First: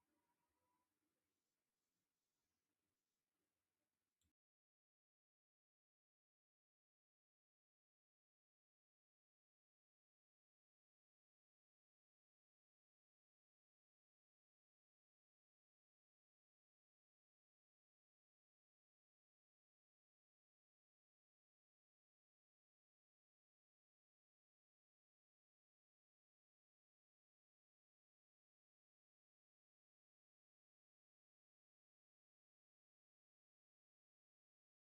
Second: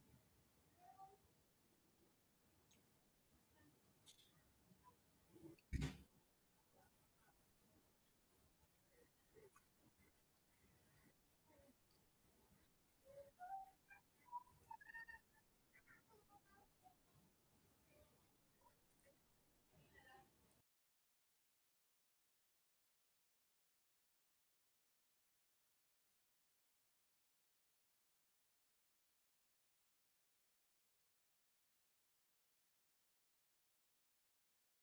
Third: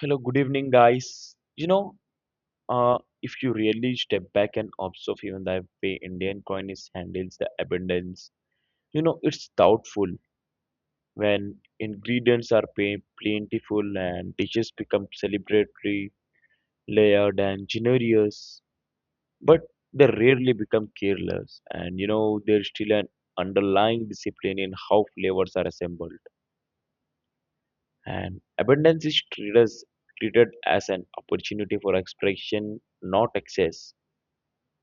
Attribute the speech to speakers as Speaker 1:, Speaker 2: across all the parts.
Speaker 1: Hello, good evening, guys. You know, uh, if you really step back and observe even the way Indian coin is handles the abundance, you know, it's doubtful when ingredients are plentiful and dishes become celebratory, layered and generous, but they rarely become careless. And you know, there's still an underlying discipline in how flavors are assembled. And abundance is treated as an opportunity for expression, not excess,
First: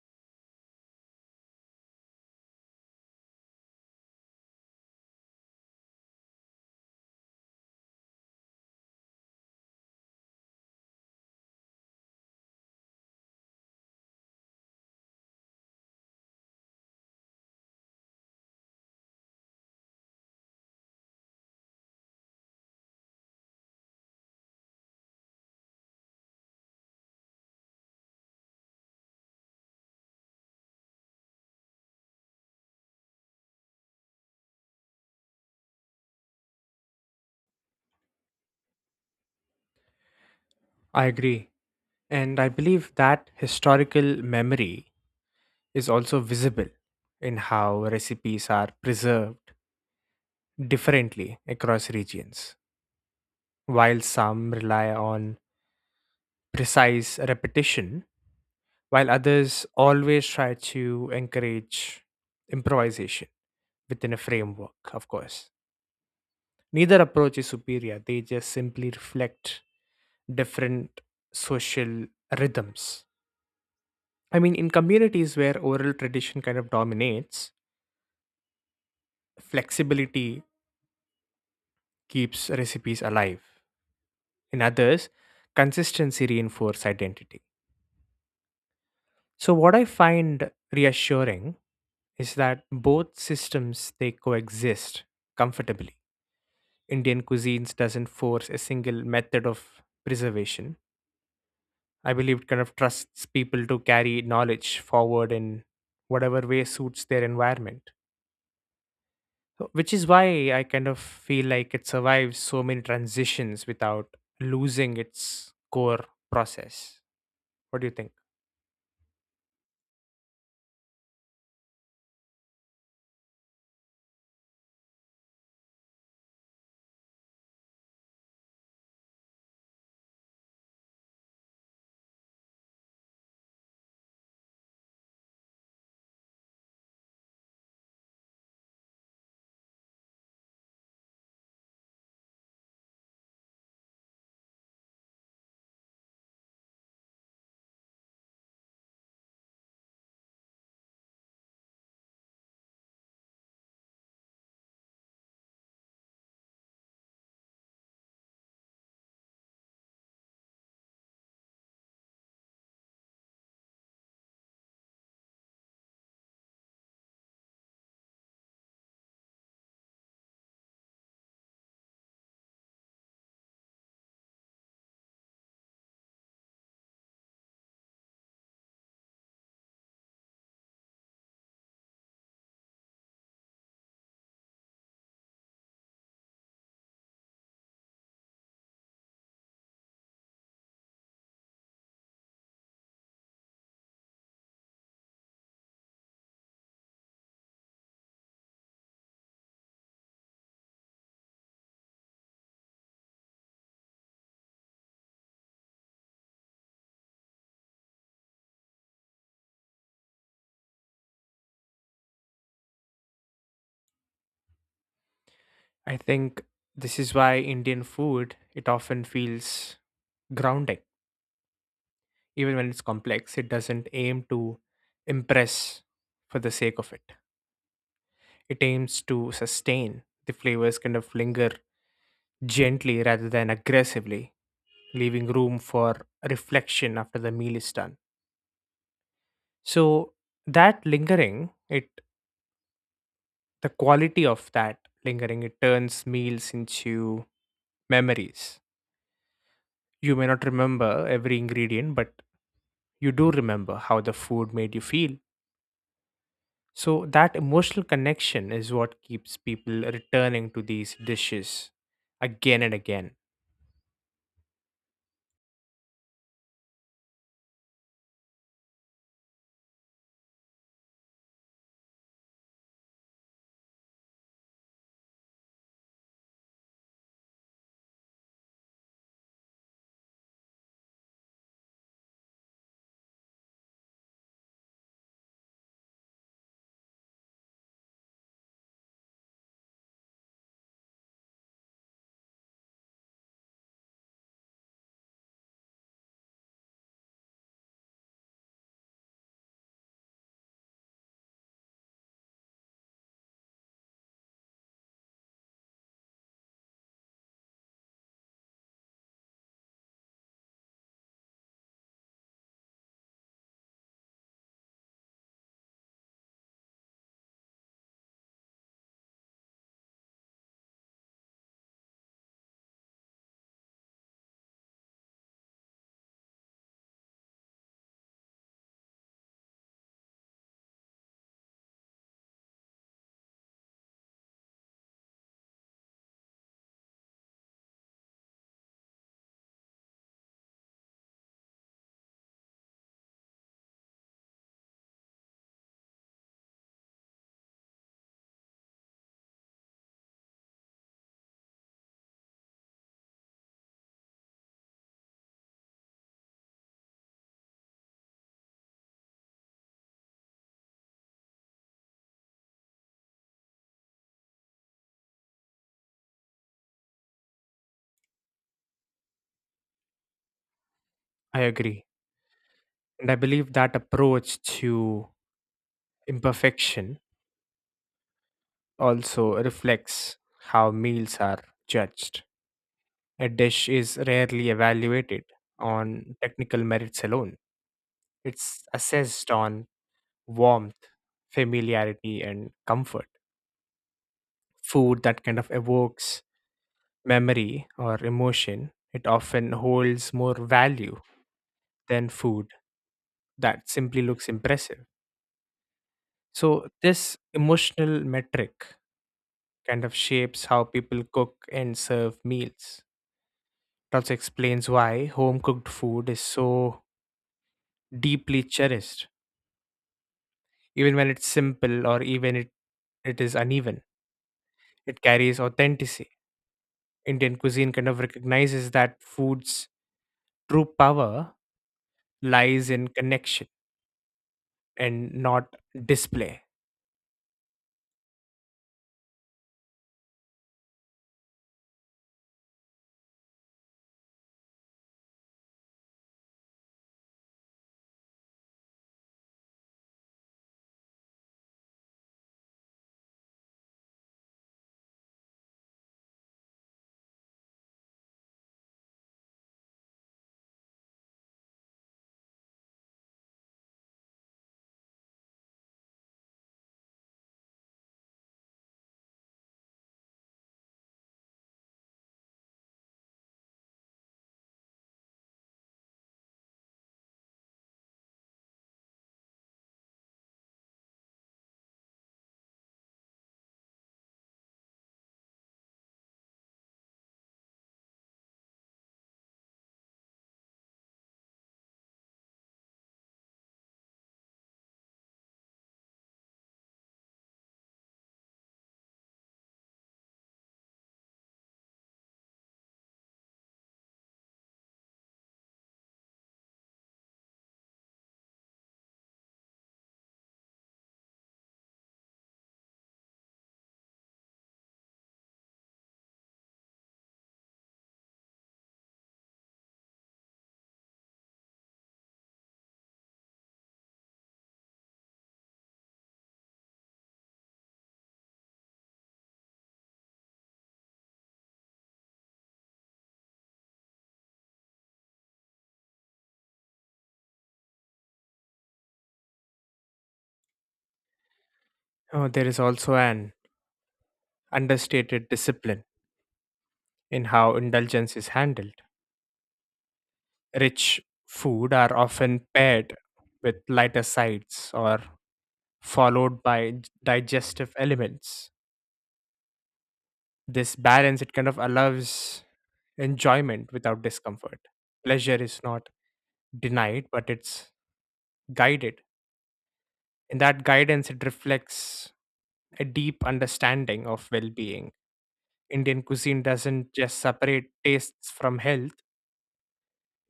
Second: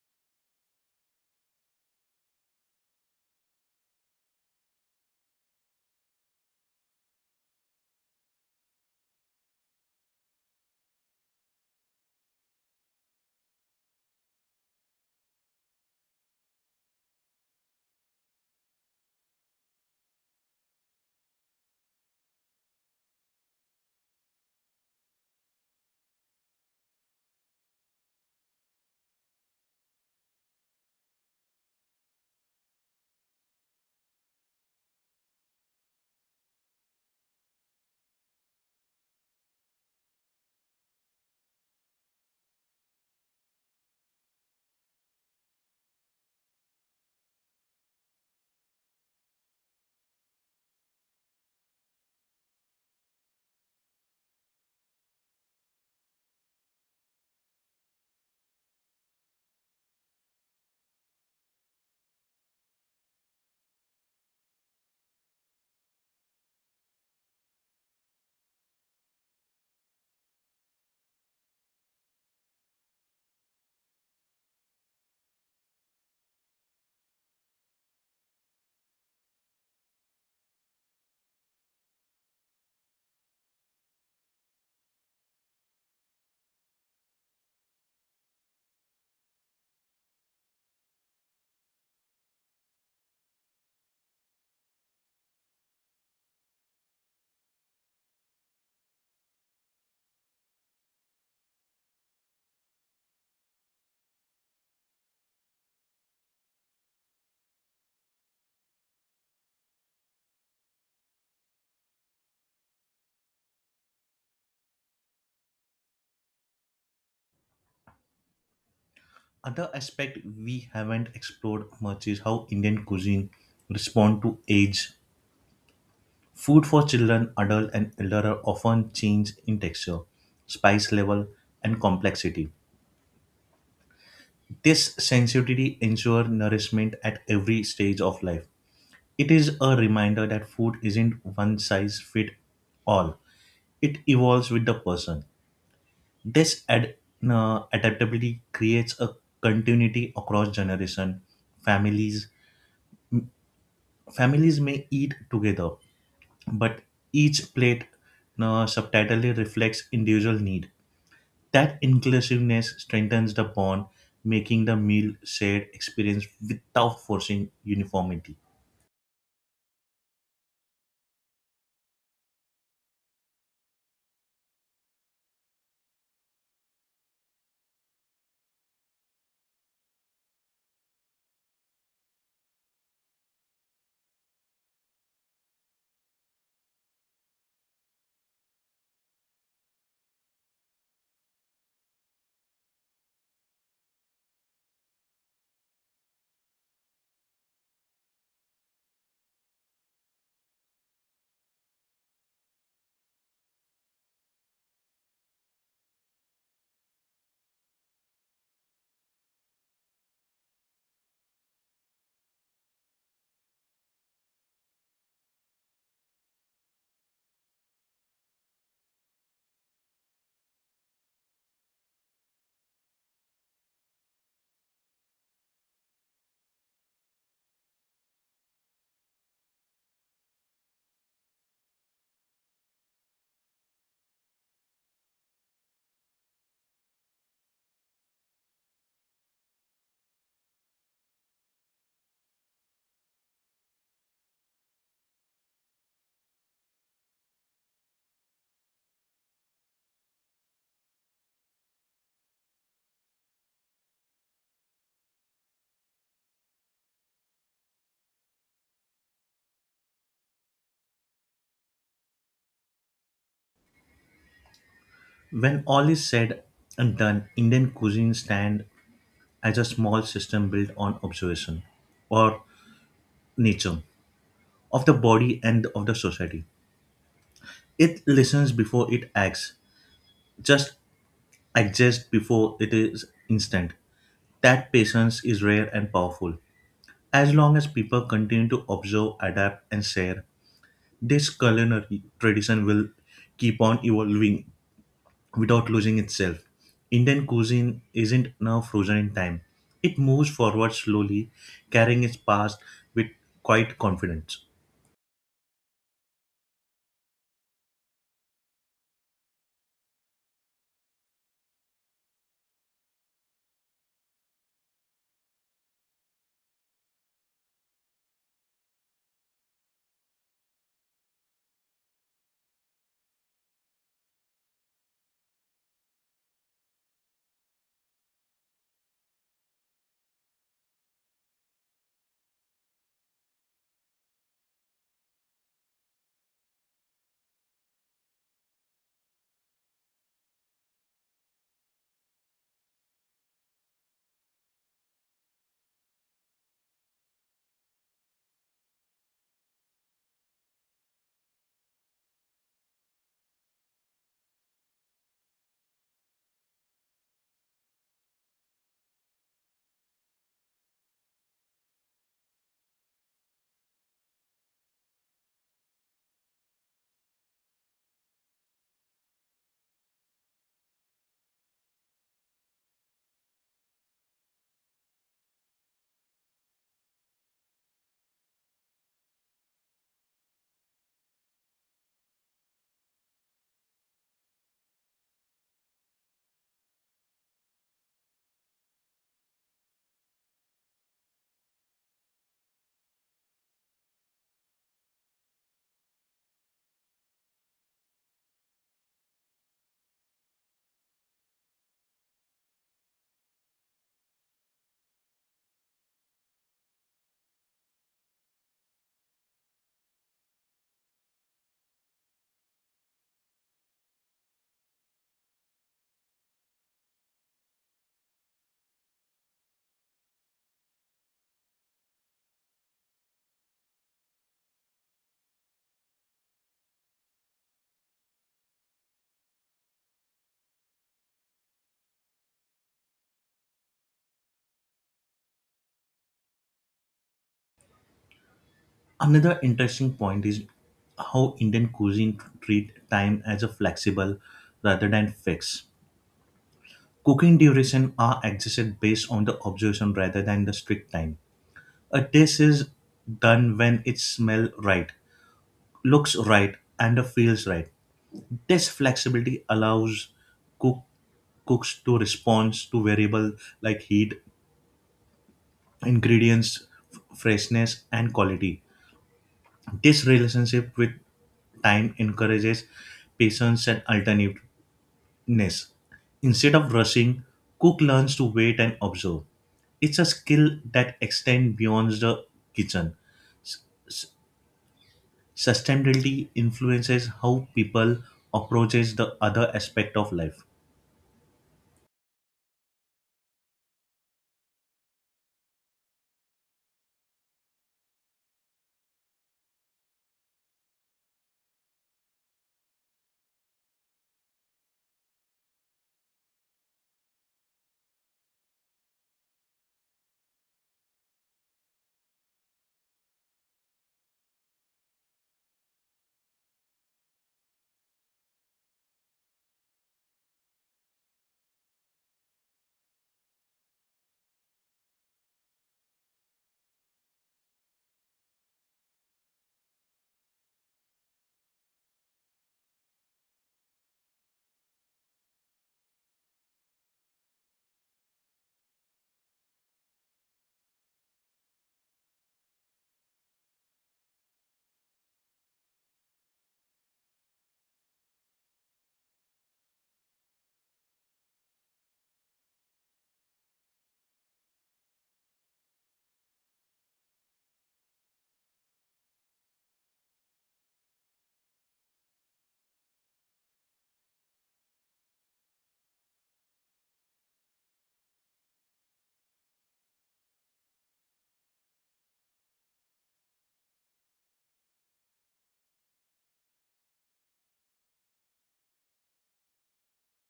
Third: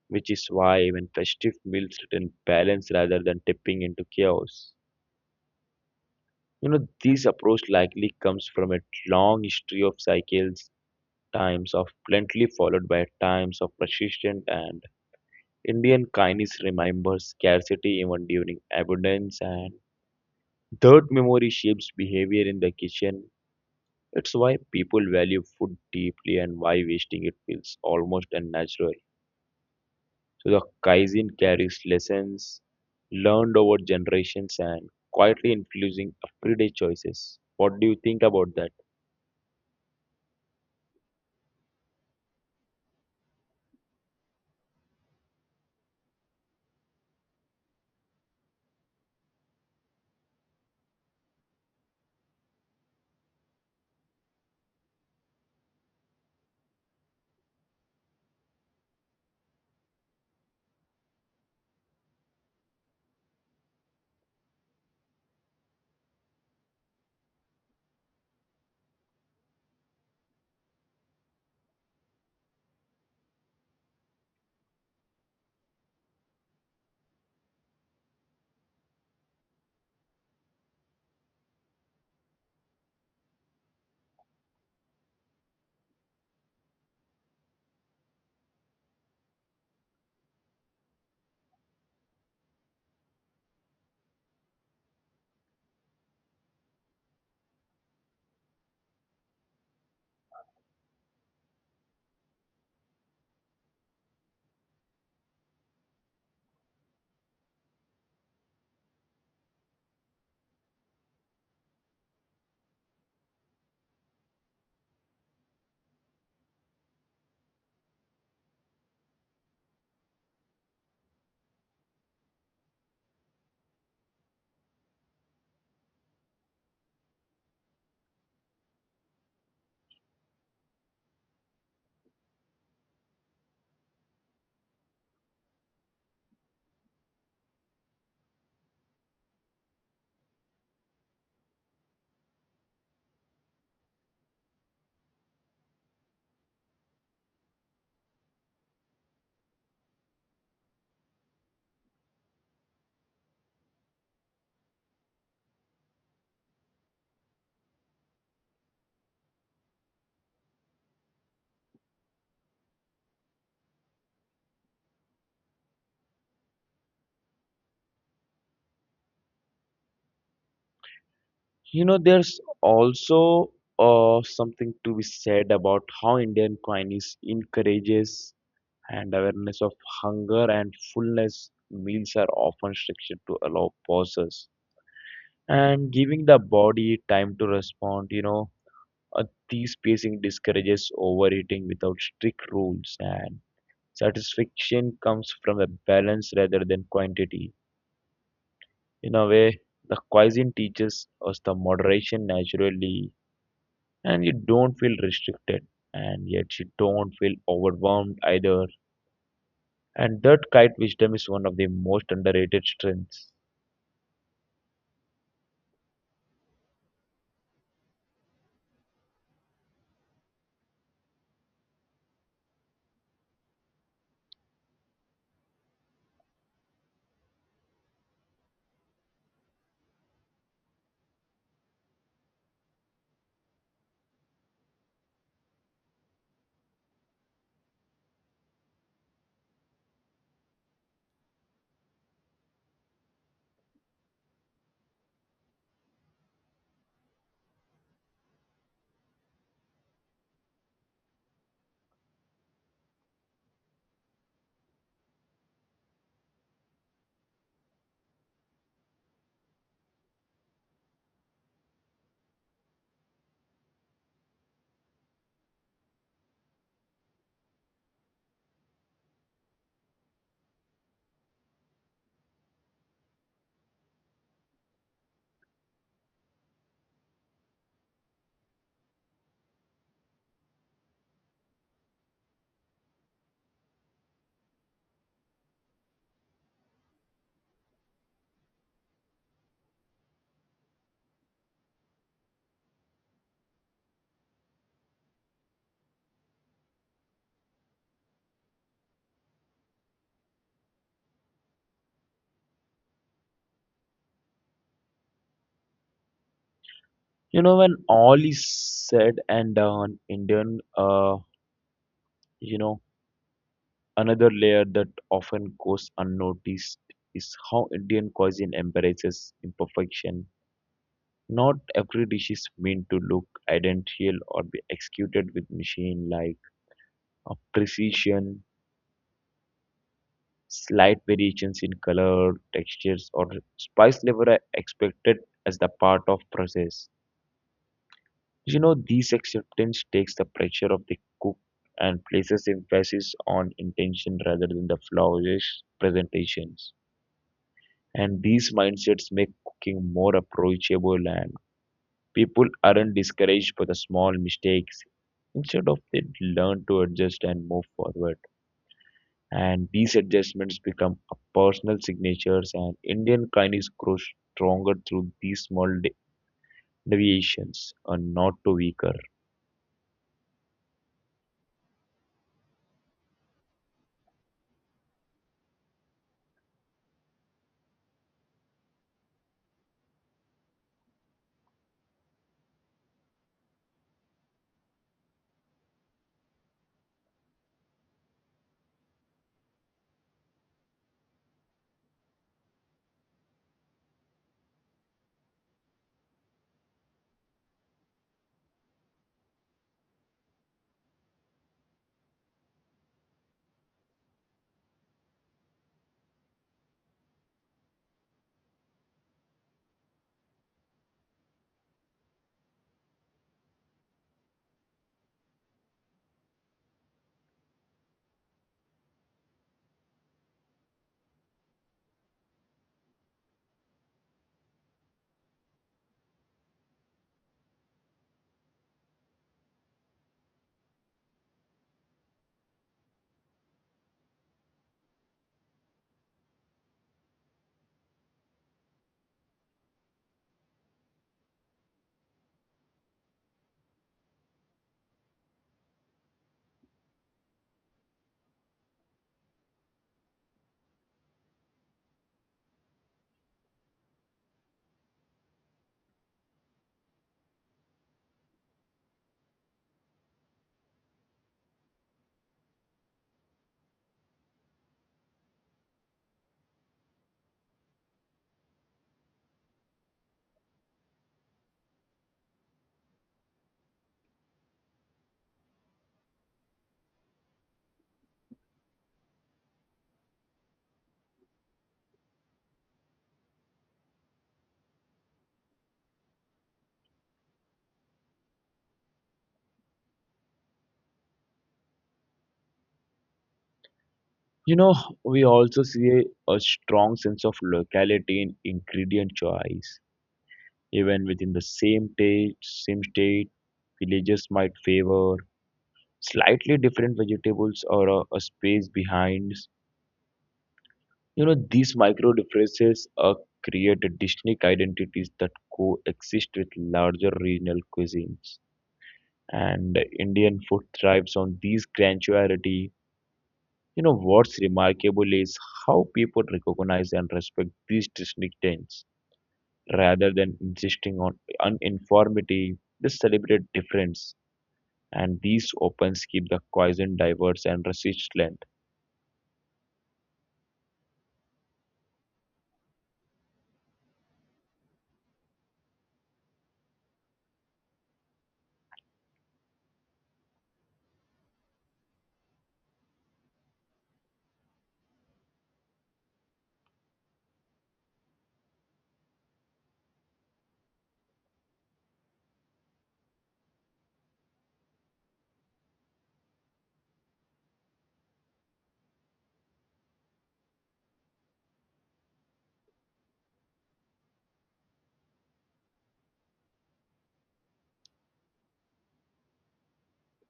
Speaker 1: which is why even festive meals return balance rather than tipping into chaos. You know, this approach likely comes from a long history of cycles, times of plenty followed by times of persistent and Indian kindness remembers scarcity even during abundance and third memory shapes behavior in the kitchen. It's why people value food deeply and why wasting it feels almost unnatural. So the Kaizen carries lessons learned over generations and quietly influencing everyday choices. What do you think about that?
Speaker 2: I agree. And I believe that historical memory is also visible in how recipes are preserved differently across regions. While some rely on precise repetition, while others always try to encourage improvisation within a framework, of course. Neither approach is superior, they just simply reflect different social rhythms. In communities where oral tradition kind of dominates, flexibility keeps recipes alive. In others, consistency reinforces identity. So, what I find reassuring is that both systems they coexist comfortably. Indian cuisines doesn't force a single method of preservation. I believe it kind of trusts people to carry knowledge forward in whatever way suits their environment. Which is why I kind of feel like it survives so many transitions without losing its core process. What do you think?
Speaker 3: Other aspect we haven't explored much is how Indian cuisine respond to age. Food for children, adult, and elder are often change in texture, spice level, and complexity. This sensitivity ensures nourishment at every stage of life. It is a reminder that food isn't one size fit all. It evolves with the person. This adaptability creates a continuity across generation. Families families may eat together, but each plate subtitly reflects individual need. That inclusiveness strengthens the bond, making the meal shared experience without forcing uniformity.
Speaker 1: You know, there's also something to be said about how Indian cuisine encourages and awareness of hunger and fullness. Meals are often structured to allow pauses and giving the body time to respond. Uh, these pacing discourages overeating without strict rules and satisfaction comes from a balance rather than quantity. In a way, the cuisine teaches us the moderation naturally, and you don't feel restricted, and yet you don't feel overwhelmed either. And that kite wisdom is one of the most underrated strengths.
Speaker 2: I think this is why Indian food it often feels grounding. Even when it's complex, it doesn't aim to impress for the sake of it. It aims to sustain. The flavors kind of linger gently rather than aggressively, leaving room for reflection after the meal is done. So that lingering, it the quality of that lingering, it turns meals into memories. You may not remember every ingredient, but you do remember how the food made you feel. So that emotional connection is what keeps people returning to these dishes again and again.
Speaker 3: When all is said and done, Indian cuisine stands as a small system built on observation or nature of the body and of the society. It listens before it acts, just exists before it is instant. That patience is rare and powerful. As long as people continue to observe, adapt, and share, this culinary tradition will keep on evolving without losing itself. Indian cuisine isn't now frozen in time, it moves forward slowly, carrying its past with quiet confidence.
Speaker 1: When all is said and done, you know, another layer that often goes unnoticed is how Indian cuisine embraces imperfection. Not every dish is meant to look identical or be executed with machine like a precision. Slight variations in color, textures, or spice level are expected as the part of process. You know, this acceptance takes the pressure of the cook and places emphasis on intention rather than the flawless presentations. And these mindsets make cooking more approachable and people aren't discouraged for the small mistakes. Instead of they learn to adjust and move forward. And these adjustments become a personal signatures and Indian kindness grows stronger through these small deviations and not to weaker.
Speaker 2: I agree. And I believe that approach to imperfection also reflects how meals are judged. A dish is rarely evaluated on technical merits alone, it's assessed on warmth, familiarity, and comfort. Food that kind of evokes memory or emotion, it often holds more value than food that simply looks impressive. So, this emotional metric kind of shapes how people cook and serve meals. It also explains why home cooked food is so deeply cherished, even when it's simple or even it is uneven. It carries authenticity. Indian cuisine kind of recognizes that food's true power lies in connection and not display.
Speaker 3: Another interesting point is how Indian cuisine treat time as a flexible rather than fixed. Cooking duration are adjusted based on the observation rather than the strict time. A dish is done when it smells right, looks right, and feels right. This flexibility allows cook cooks to respond to variable like heat, ingredients, freshness, and quality. This relationship with time encourages patience and alternativeness. Instead of rushing, cook learns to wait and observe. It's a skill that extends beyond the kitchen. Sustainability influences how people approaches the other aspect of life.
Speaker 1: You know, we also see a strong sense of locality in ingredient choice. Even within the same state, villages might favor slightly different vegetables or a space behind. You know, these micro differences create distinct identities that coexist with larger regional cuisines. And Indian food thrives on these granularity. You know, what's remarkable is how people recognize and respect these distinctions rather than insisting on uniformity. They celebrate difference, and these opens keep the cuisine diverse and resistant.
Speaker 2: Oh, there is also an understated discipline in how indulgence is handled. Rich food are often paired with lighter sides or followed by digestive elements. This balance it kind of allows enjoyment without discomfort. Pleasure is not denied, but it's guided. In that guidance, it reflects a deep understanding of well being. Indian cuisine doesn't just separate tastes from health,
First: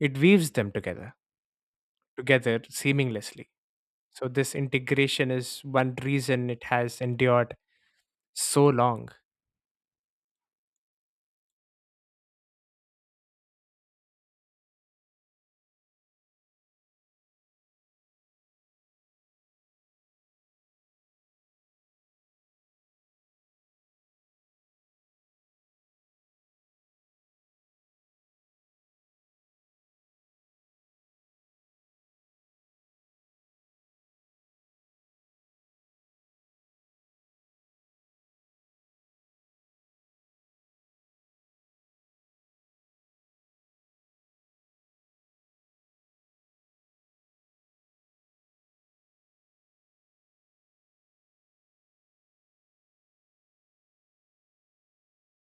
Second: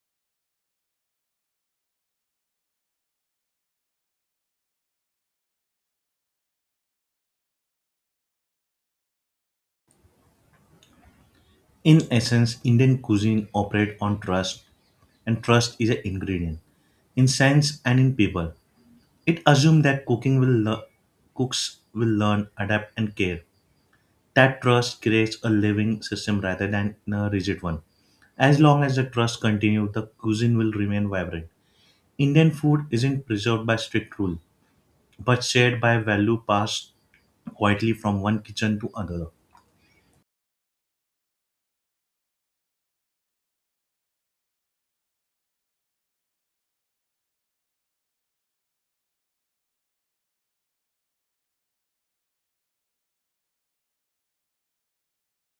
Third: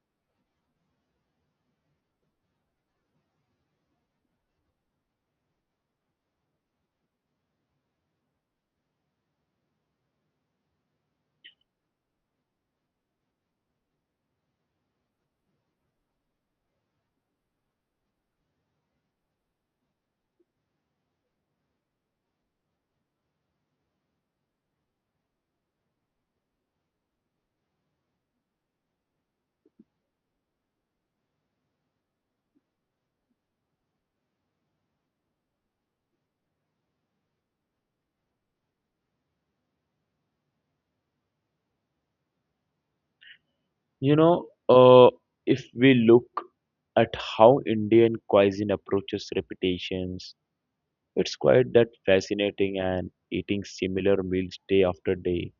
Speaker 2: it weaves them together seamlessly. So, this integration is one reason it has endured so long.
Speaker 3: In essence, Indian cuisine operates on trust, and trust is an ingredient in science and in people. It assumes that cooks will learn, adapt, and care. That trust creates a living system rather than a rigid one. As long as the trust continues, the cuisine will remain vibrant. Indian food isn't preserved by strict rule, but shared by value passed quietly from one kitchen to another.
Speaker 1: You know, uh, if we look at how Indian cuisine approaches repetitions, it's quite that fascinating and eating similar meals day after day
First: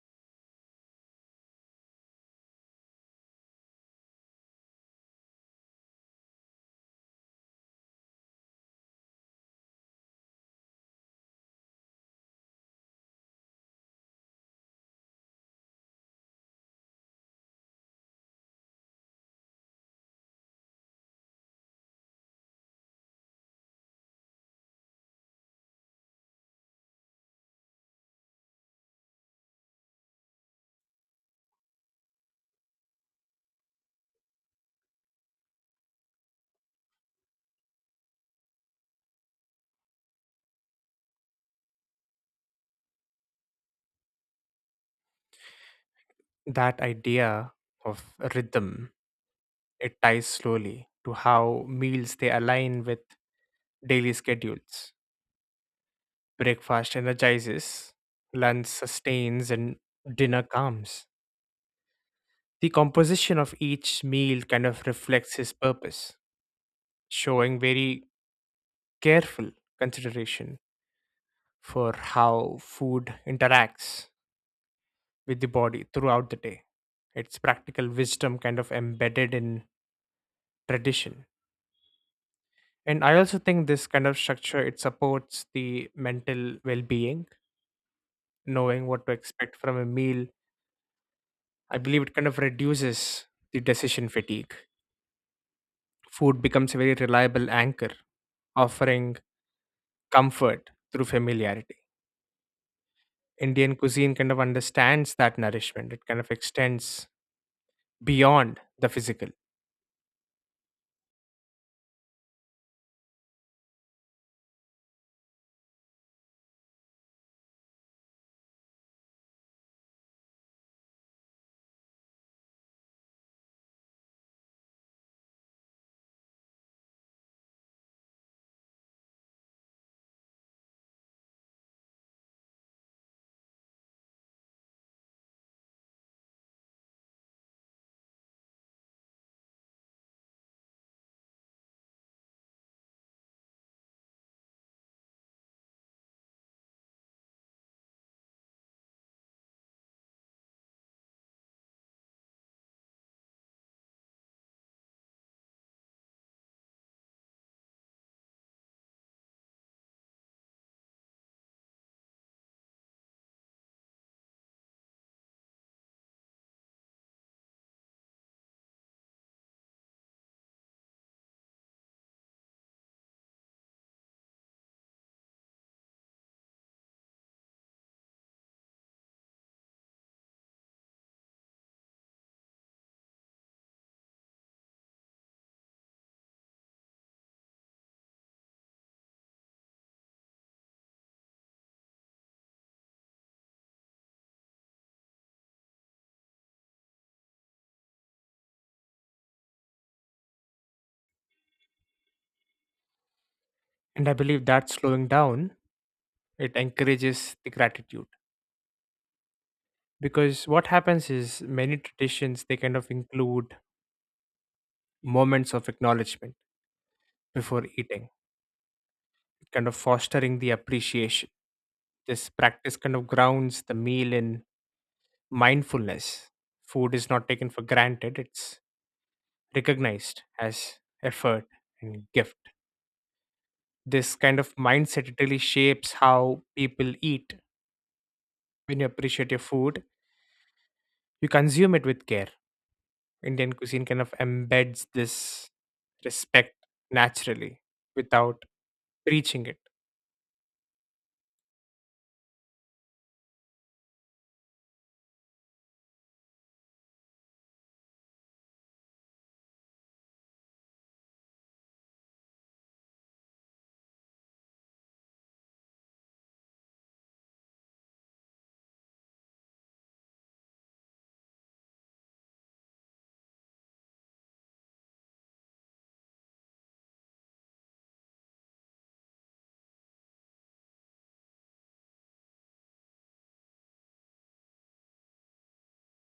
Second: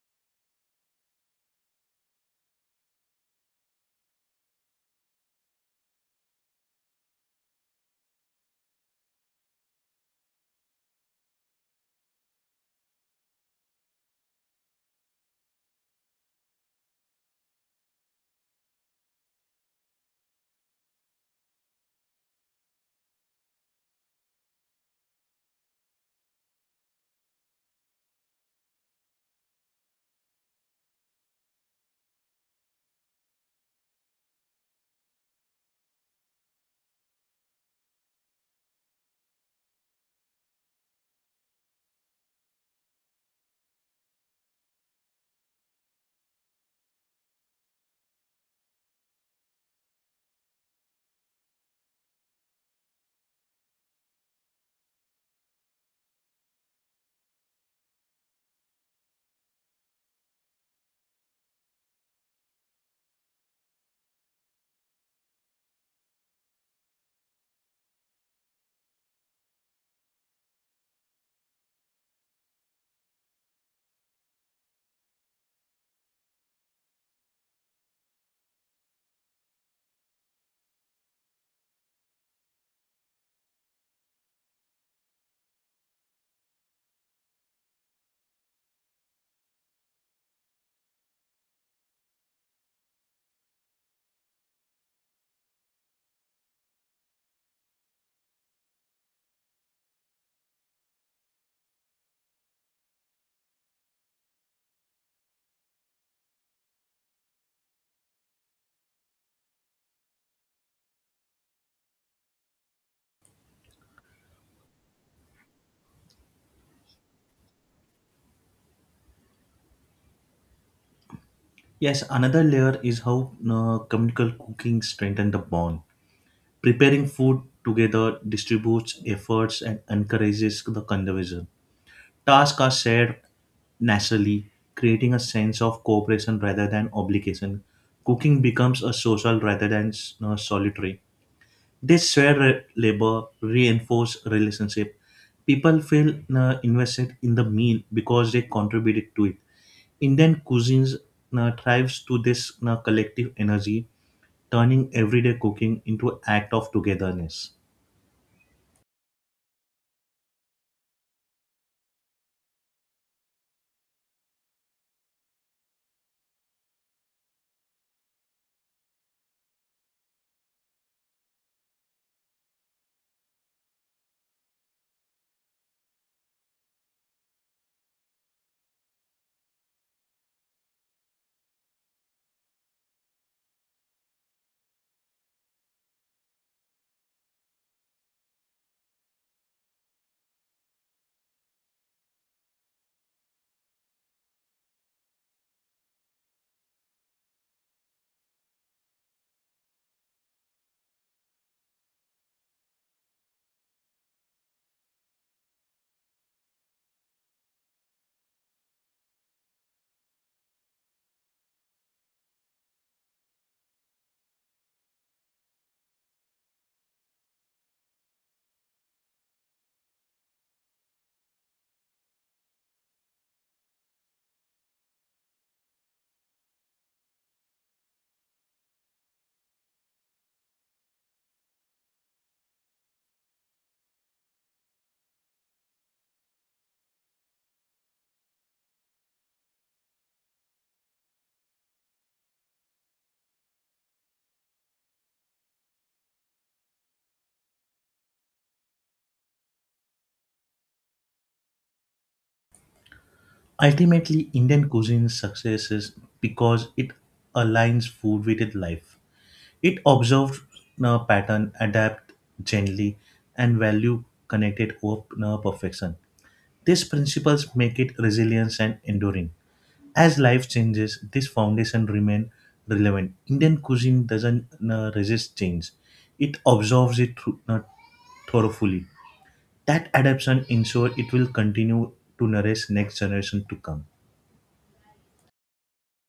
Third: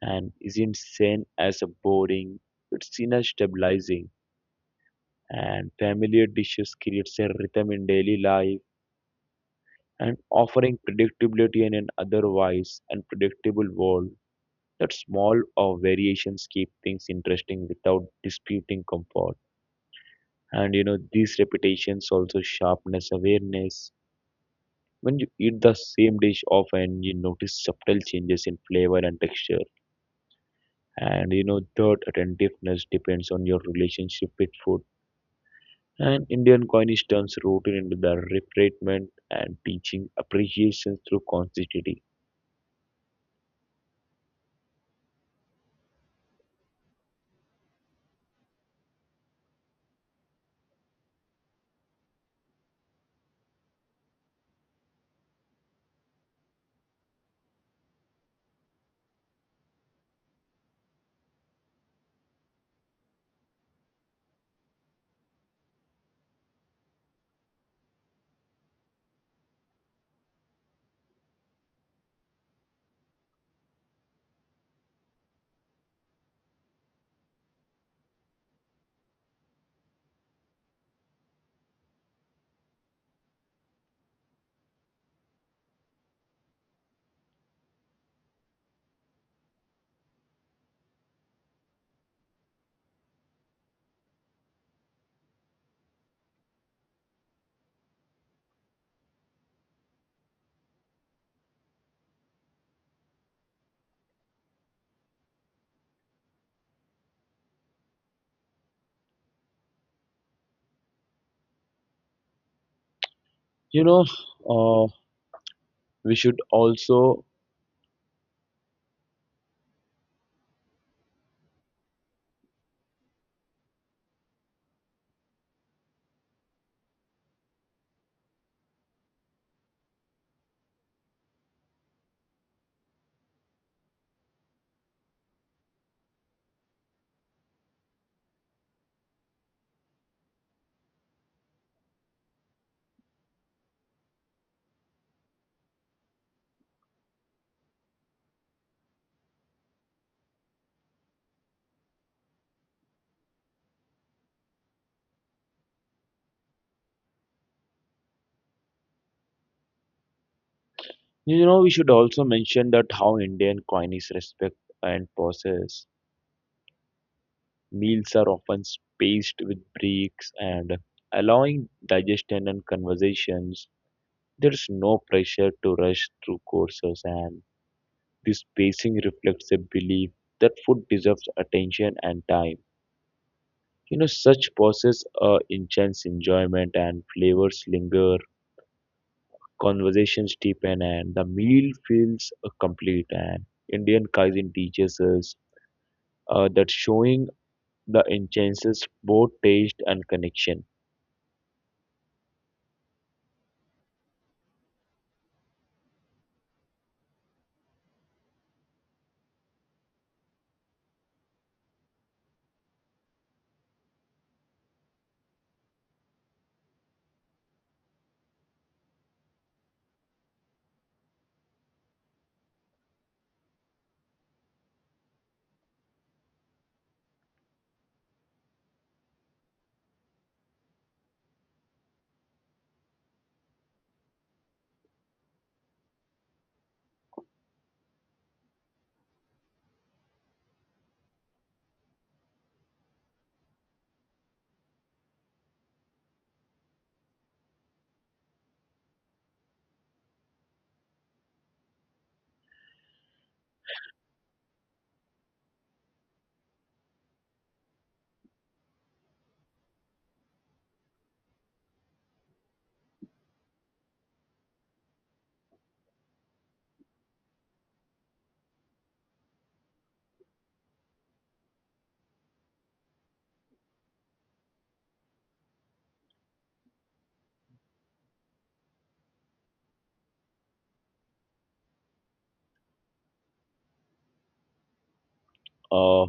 Speaker 1: and isn't seen as a boring, it's seen as stabilizing and familiar dishes creates a rhythm in daily life and offering predictability in an otherwise unpredictable world that small or variations keep things interesting without disputing comfort. And you know these repetitions also sharpness awareness. When you eat the same dish often you notice subtle changes in flavor and texture. And you know third attentiveness depends on your relationship with food and Indian cuisine turns routine into the refinement and teaching appreciation through consistency.
Speaker 2: That idea of rhythm. It ties slowly to how meals they align with daily schedules. Breakfast energizes, lunch sustains, and dinner calms. The composition of each meal kind of reflects his purpose, showing very careful consideration for how food interacts with the body throughout the day. It's practical wisdom kind of embedded in tradition. And I also think this kind of structure it supports the mental well-being knowing what to expect from a meal. I believe it kind of reduces the decision fatigue. Food becomes a very reliable anchor, offering comfort through familiarity. Indian cuisine kind of understands that nourishment, it kind of extends beyond the physical.
Speaker 1: you know uh, we should also
Speaker 3: Yes, another layer is how communal cooking strengthens the bond. Preparing food together distributes efforts and encourages the conversation. Tasks are shared naturally, creating a sense of cooperation rather than obligation. Cooking becomes a social rather than solitary. This shared labor reinforce relationship. People feel invested in the meal because they contributed to it. Indian cuisines thrives to this collective energy, turning everyday cooking into an act of togetherness.
Speaker 1: you know we should also mention that how Indian cuisine is respect and process. Meals are often spaced with breaks and allowing digestion and conversations. There's no pressure to rush through courses, and this pacing reflects a belief that food deserves attention and time. You know, such pauses are intense enjoyment and flavors linger, conversations deepen, and the meal feels complete. And Indian cuisine teaches us that showing the intenses both taste and connection.
Speaker 2: And I believe that slowing down, it encourages the gratitude. Because what happens is many traditions, they kind of include moments of acknowledgement before eating, kind of fostering the appreciation. This practice kind of grounds the meal in mindfulness. Food is not taken for granted, it's recognized as effort and gift. This kind of mindset it really shapes how people eat. When you appreciate your food, you consume it with care. Indian cuisine kind of embeds this respect naturally without preaching it.
Speaker 3: Ultimately, Indian cuisine success is because it aligns food with its life. It observed a pattern, adapt gently, and value connected over perfection. These principles make it resilient and enduring. As life changes, this foundation remain relevant. Indian cuisine doesn't resist change; it absorbs it through, thoroughly. That adaptation ensures it will continue to nourish next generation to come.
Speaker 1: Uh,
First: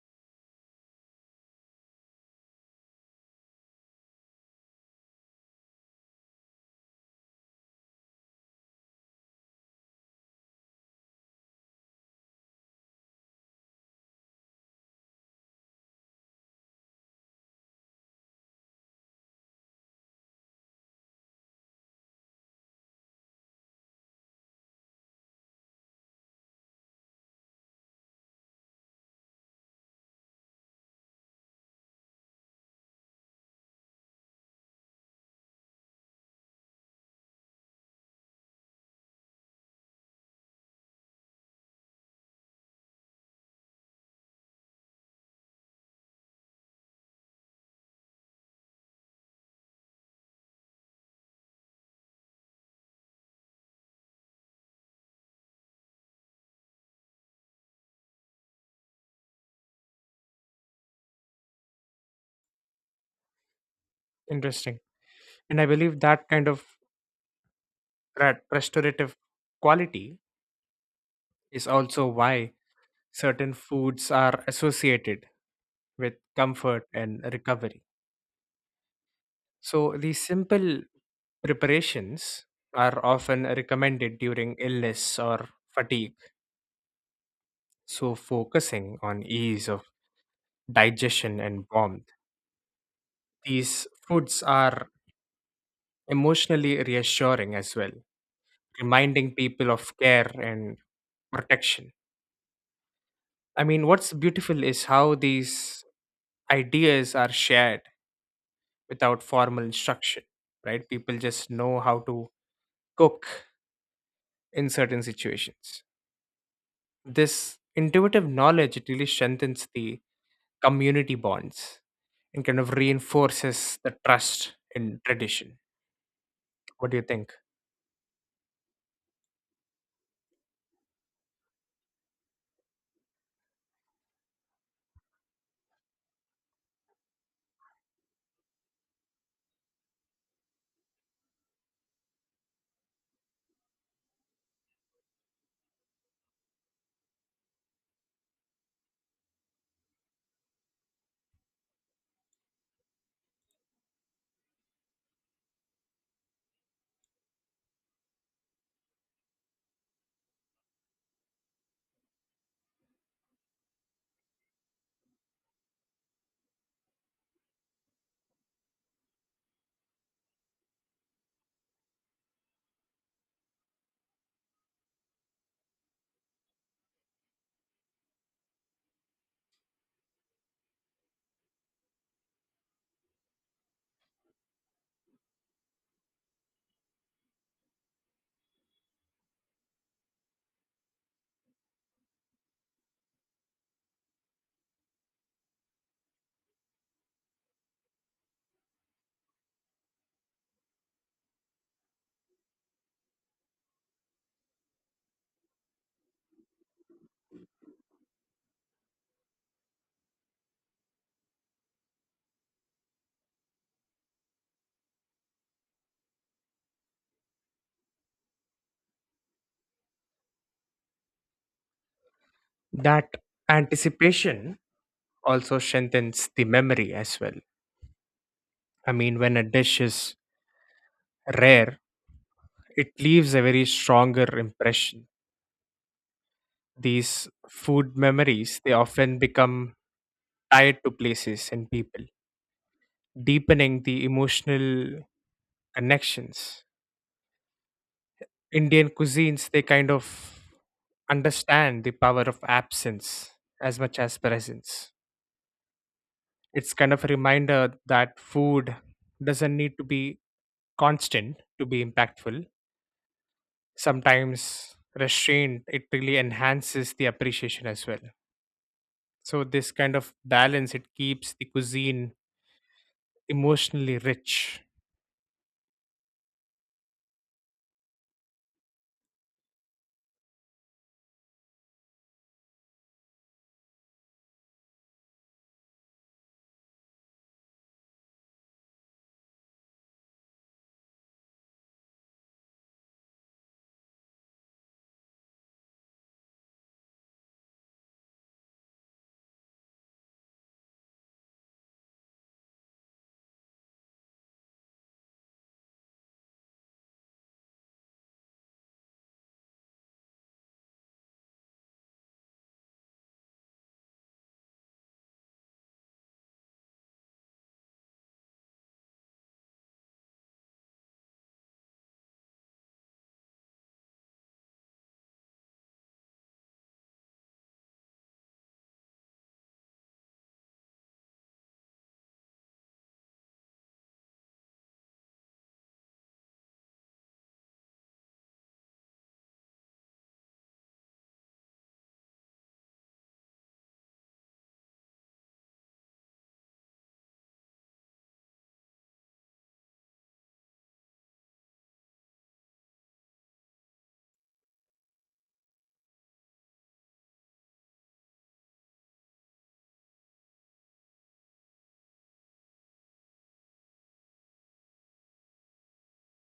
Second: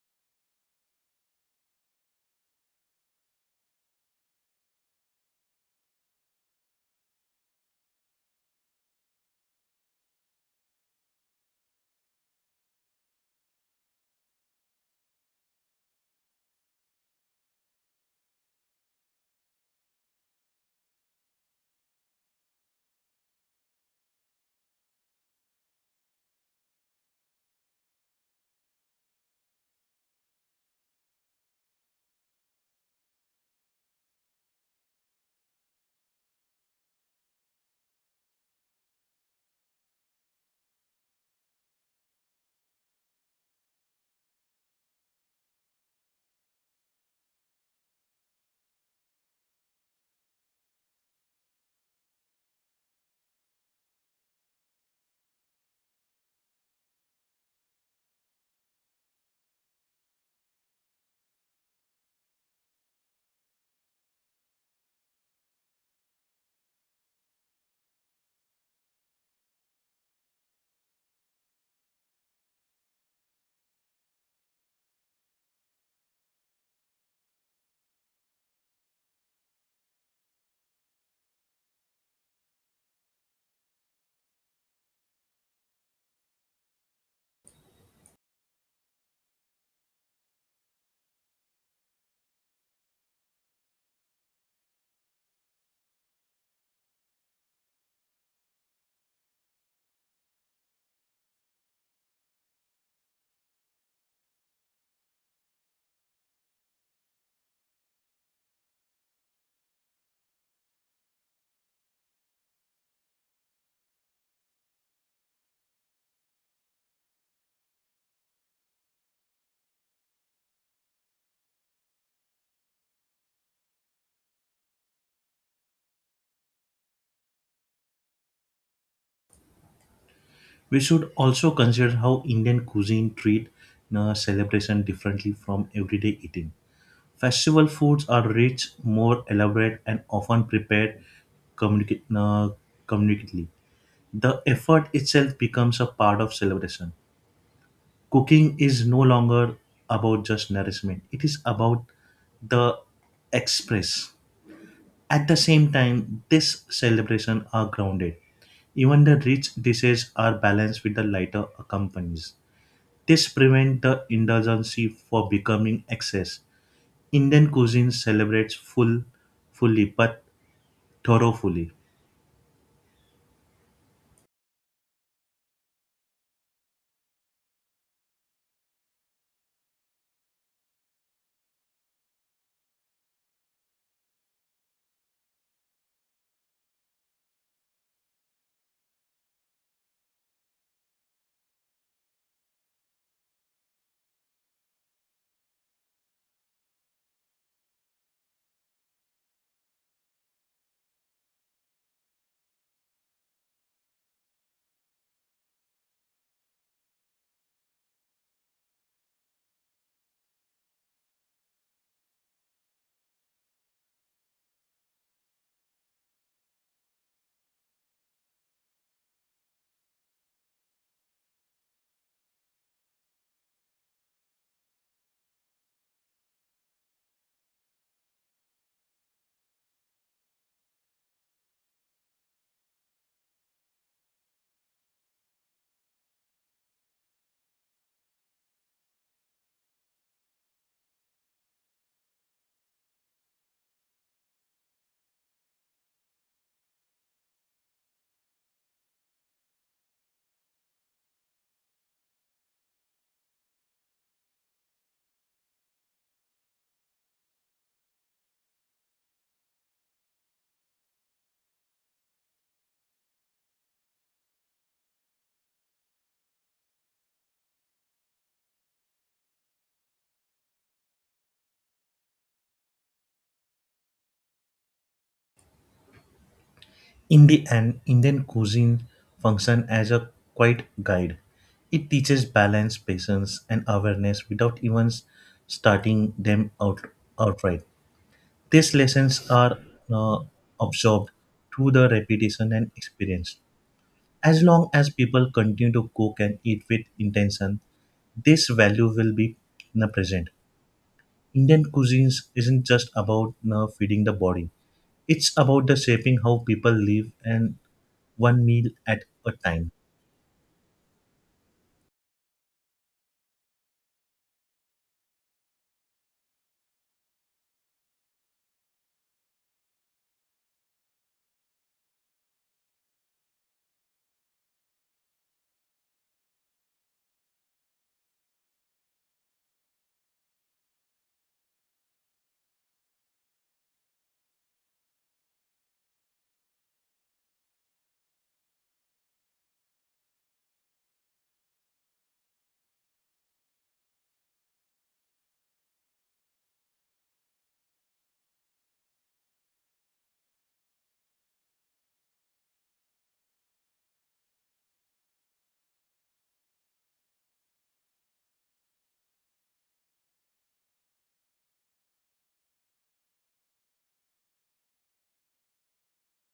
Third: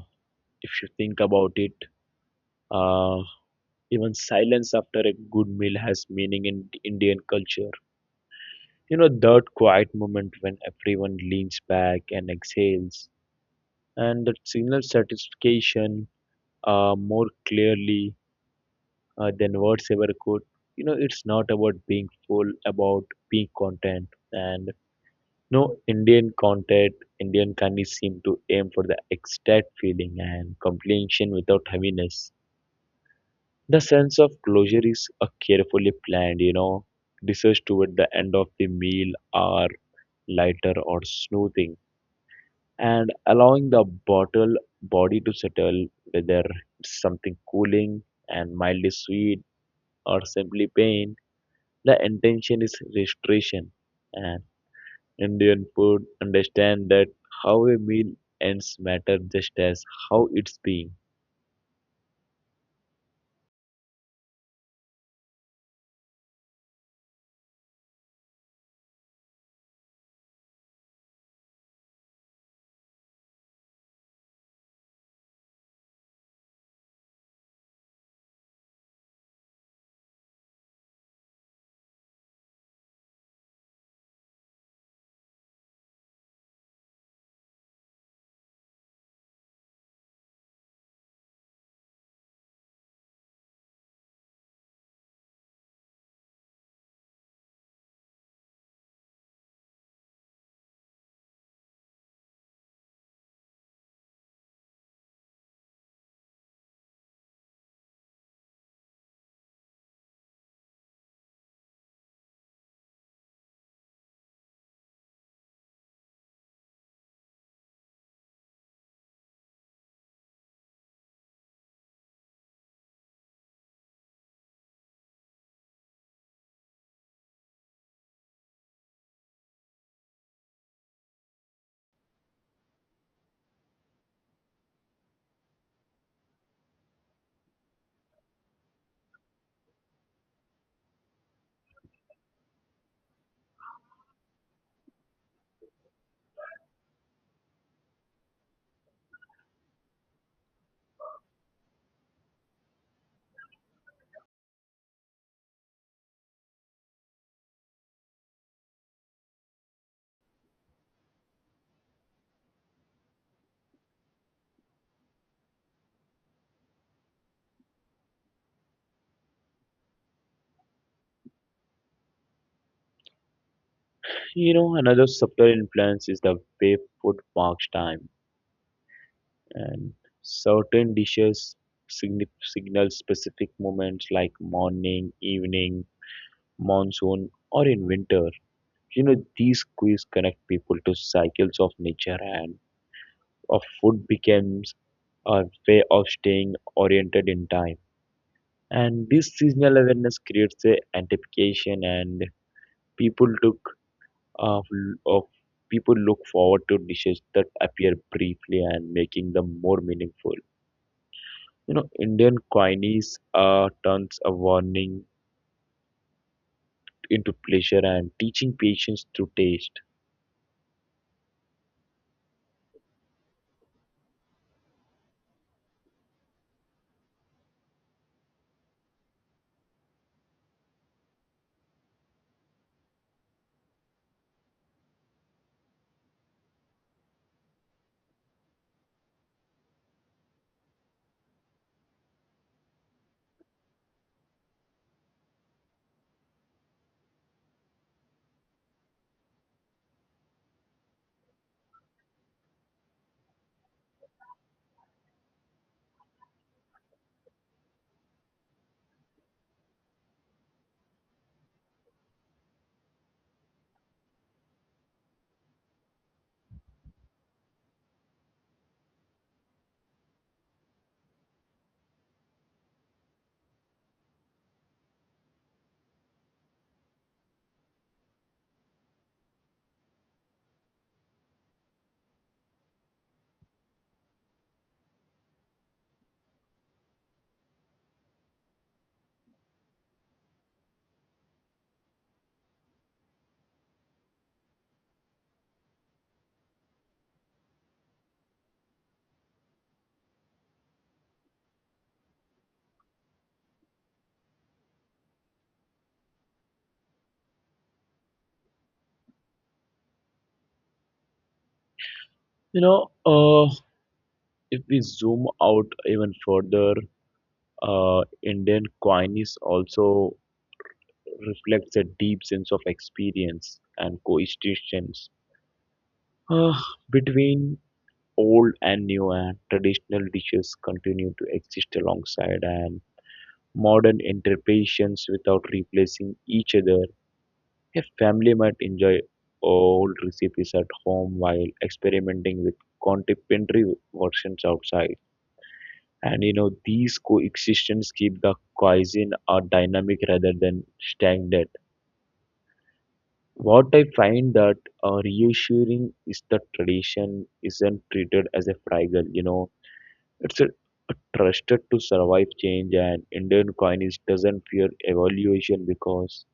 Speaker 1: if you think about it. Uh, Even silence after a good meal has meaning in Indian culture. You know, that quiet moment when everyone leans back and exhales, and that signals satisfaction more clearly than words ever could. You know, it's not about being full, about being content. And no Indian content, Indian candies seem to aim for the ecstatic feeling and completion without heaviness. The sense of closure is a carefully planned, you know, research toward the end of the meal are lighter or smoothing and allowing the bottle body to settle whether it's something cooling and mildly sweet or simply pain. The intention is restoration and Indian food understand that how a meal ends matter just as how it's being.
Speaker 2: Interesting. And I believe that kind of restorative quality is also why certain foods are associated with comfort and recovery. So, these simple preparations are often recommended during illness or fatigue. So, focusing on ease of digestion and warmth, these foods are emotionally reassuring as well, reminding people of care and protection. What's beautiful is how these ideas are shared without formal instruction, right? People just know how to cook in certain situations. This intuitive knowledge it really strengthens the community bonds and kind of reinforces the trust in tradition. What do you think?
Speaker 3: We should also consider how Indian cuisine treat celebration differently from everyday eating. Festival foods are rich, more elaborate, and often prepared communica- uh, communicatively. The effort itself becomes a part of celebration. Cooking is no longer about just nourishment, it is about the express. At the same time, this celebration are grounded. Even the rich dishes are balanced with the lighter accompanies. This prevents the indulgency for becoming excess. Indian cuisine celebrates fully but thoroughly.
Speaker 1: You know, another subtle influence is the way food marks time and certain dishes signal specific moments like morning, evening, monsoon, or in winter. You know, these quiz connect people to cycles of nature and of food becomes a way of staying oriented in time. And this seasonal awareness creates a anticipation and people look of, of people look forward to dishes that appear briefly and making them more meaningful. You know, Indian cuisines turns a warning into pleasure and teaching patience through taste.
Speaker 2: That anticipation also strengthens the memory as well. When a dish is rare it leaves a very stronger impression. These food memories they often become tied to places and people, deepening the emotional connections. Indian cuisines, they kind of understand the power of absence as much as presence. It's kind of a reminder that food doesn't need to be constant to be impactful. Sometimes restraint, it really enhances the appreciation as well. So, this kind of balance, it keeps the cuisine emotionally rich.
Speaker 3: In the end, Indian cuisine functions as a quiet guide. It teaches balance, patience, and awareness without even starting them out outright. These lessons are uh, absorbed through the repetition and experience. As long as people continue to cook and eat with intention, this value will be in the present. Indian cuisines isn't just about, you know, feeding the body. It's about the shaping how people live and one meal at a time.
Speaker 1: You know, uh, if we zoom out even further, Indian cuisines also reflects a deep sense of experience and coexistence uh, between old and new and traditional dishes continue to exist alongside and modern interpretations without replacing each other. A family might enjoy old recipes at home while experimenting with contemporary versions outside. And you know, these coexistence keep the cuisine a dynamic rather than stagnant. What I find that reassuring is the tradition isn't treated as a fragile, you know, it's a trusted to survive change, and Indian cuisine doesn't fear evaluation because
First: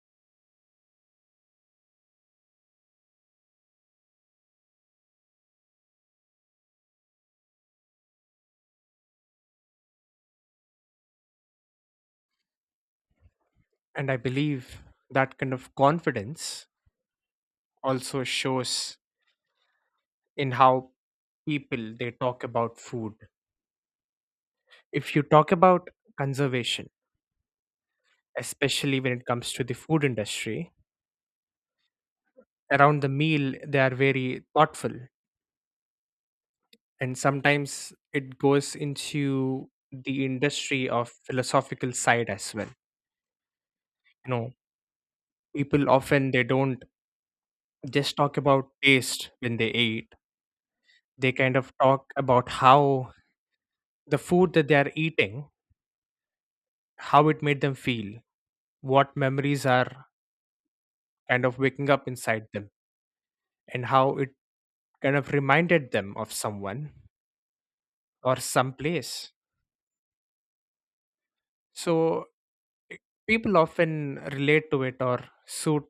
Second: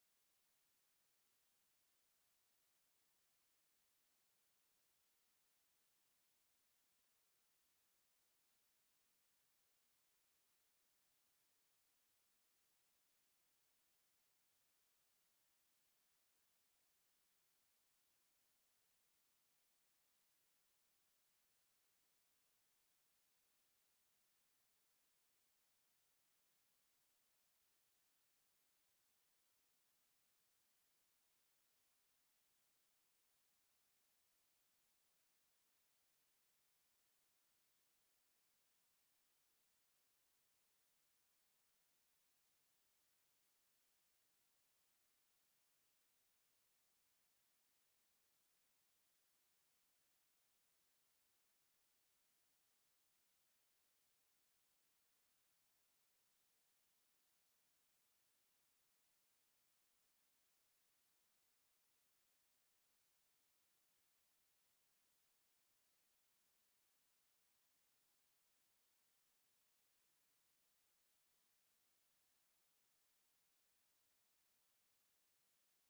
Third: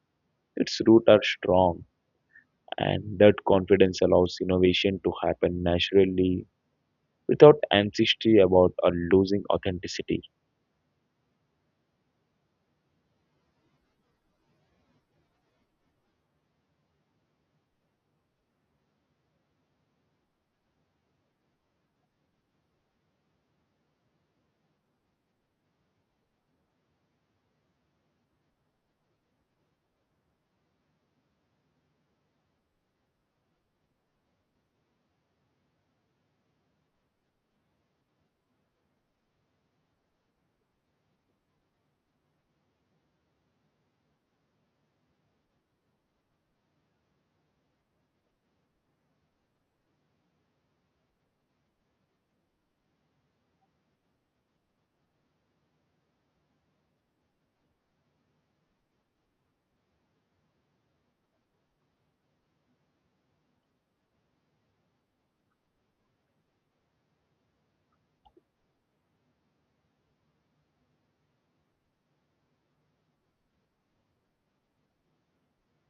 Speaker 1: its roots are strong. And that confidence allows innovation to happen naturally without anxiety about losing authenticity.
Speaker 2: And I believe that kind of confidence also shows in how people they talk about food. If you talk about conservation, especially when it comes to the food industry, around the meal, they are very thoughtful. And sometimes it goes into the industry of philosophical side as well. You know, people often they don't just talk about taste when they eat. They kind of talk about how the food that they are eating, how it made them feel, what memories are kind of waking up inside them, and how it kind of reminded them of someone or someplace. So i- people often relate to it or suit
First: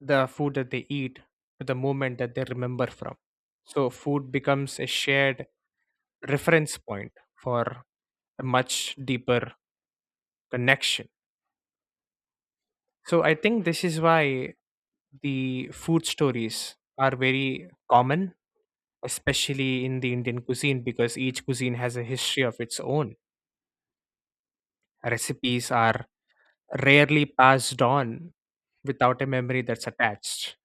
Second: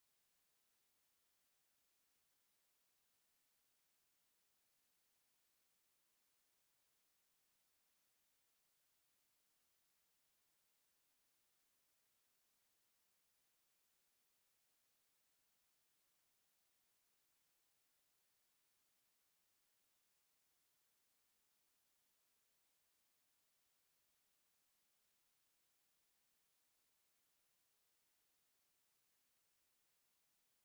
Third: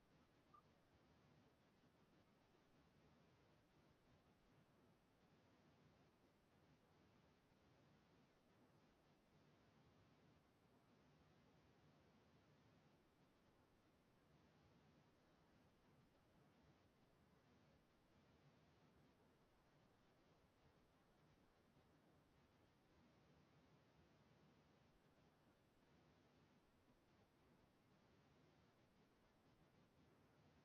Speaker 2: the food that they eat to the moment that they remember from. So food becomes a shared reference point for a much deeper connection. So I think this is why the food stories are very common, especially in the Indian cuisine, because each cuisine has a history of its own. Recipes are rarely passed on without a memory that's attached.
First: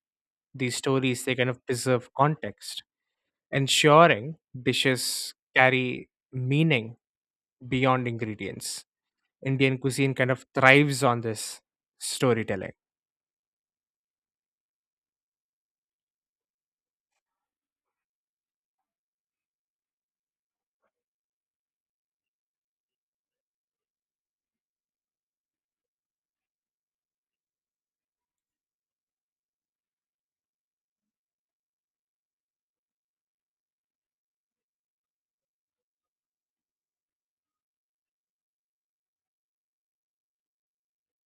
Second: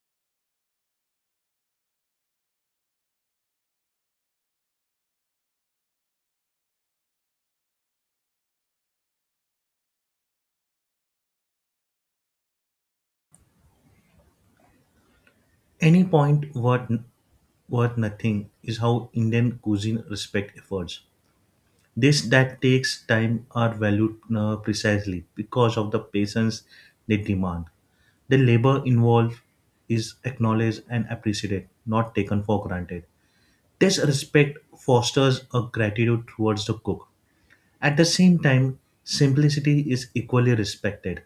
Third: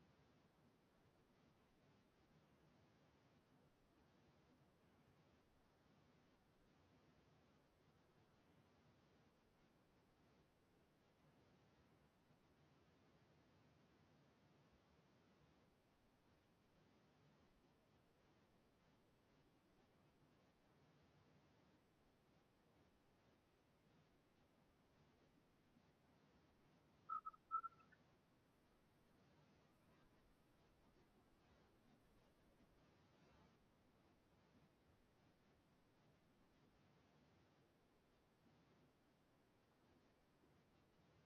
Speaker 2: These stories, they kind of preserve context, ensuring dishes carry meaning beyond ingredients. Indian cuisine kind of thrives on this storytelling.
Speaker 3: Any point worth nothing is how Indian cuisine respect efforts. This that takes time are valued precisely because of the patience they demand. The labor involved is acknowledged and appreciated, not taken for granted. This respect fosters a gratitude towards the cook. At the same time, simplicity is equally respected.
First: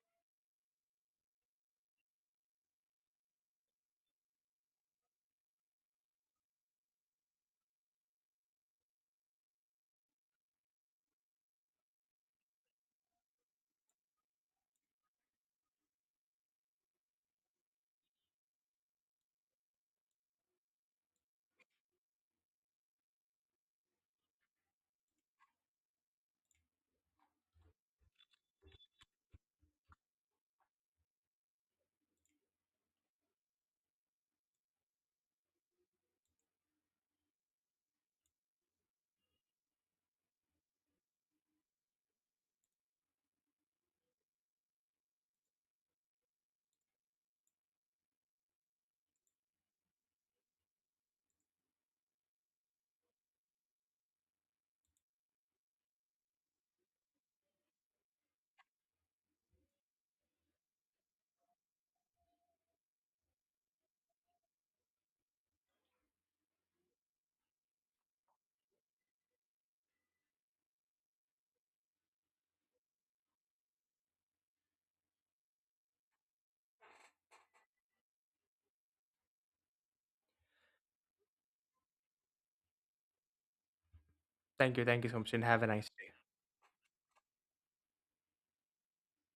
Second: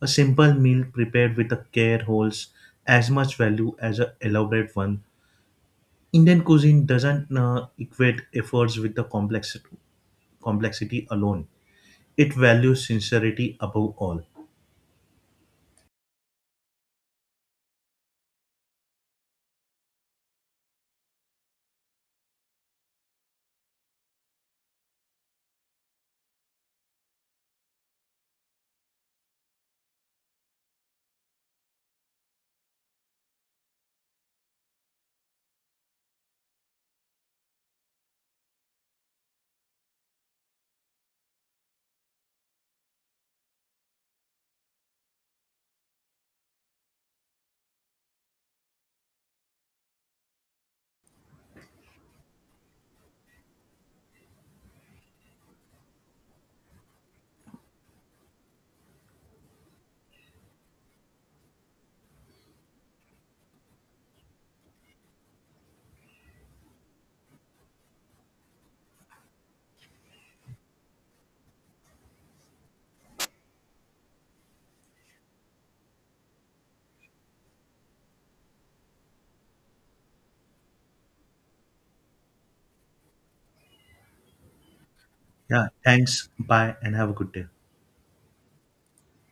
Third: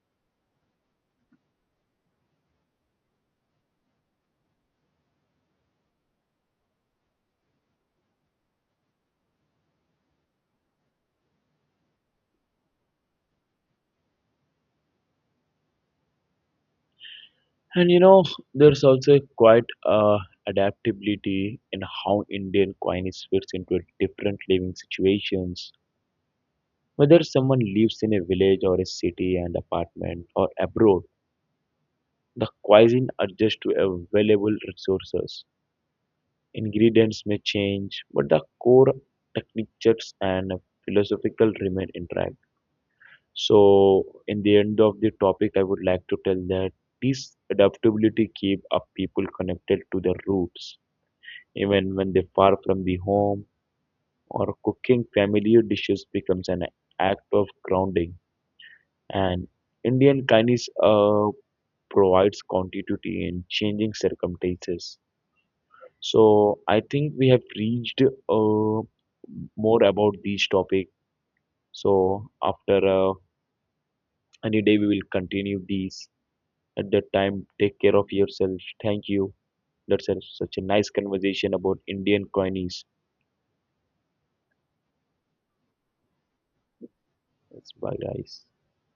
Speaker 3: A simple meal prepared with a care holds as much value as an elaborate one. Indian cuisine doesn't equate efforts with complexity alone. It values sincerity above all.
Speaker 1: And you know, there's also quite adaptability in how Indian cuisine fits into different living situations. Whether someone lives in a village or a city and apartment or abroad, the cuisine adjusts to available resources. Ingredients may change, but the core techniques and philosophical remain intact. So, in the end of the topic, I would like to tell that this adaptability keep up people connected to their roots, even when they far from the home or cooking familiar dishes becomes an act of grounding. And Indian kindness provides continuity in changing circumstances. So, I think we have reached more about this topic. So, after any day, we will continue these. At that time take care of yourself. Thank you. That's such a nice conversation about Indian coins.
Speaker 2: Thank you. Thank you so much. And have a
Speaker 3: Yeah,
Speaker 2: nice day.
Speaker 3: thanks. Bye and have a good day.
Speaker 1: That's bye, guys.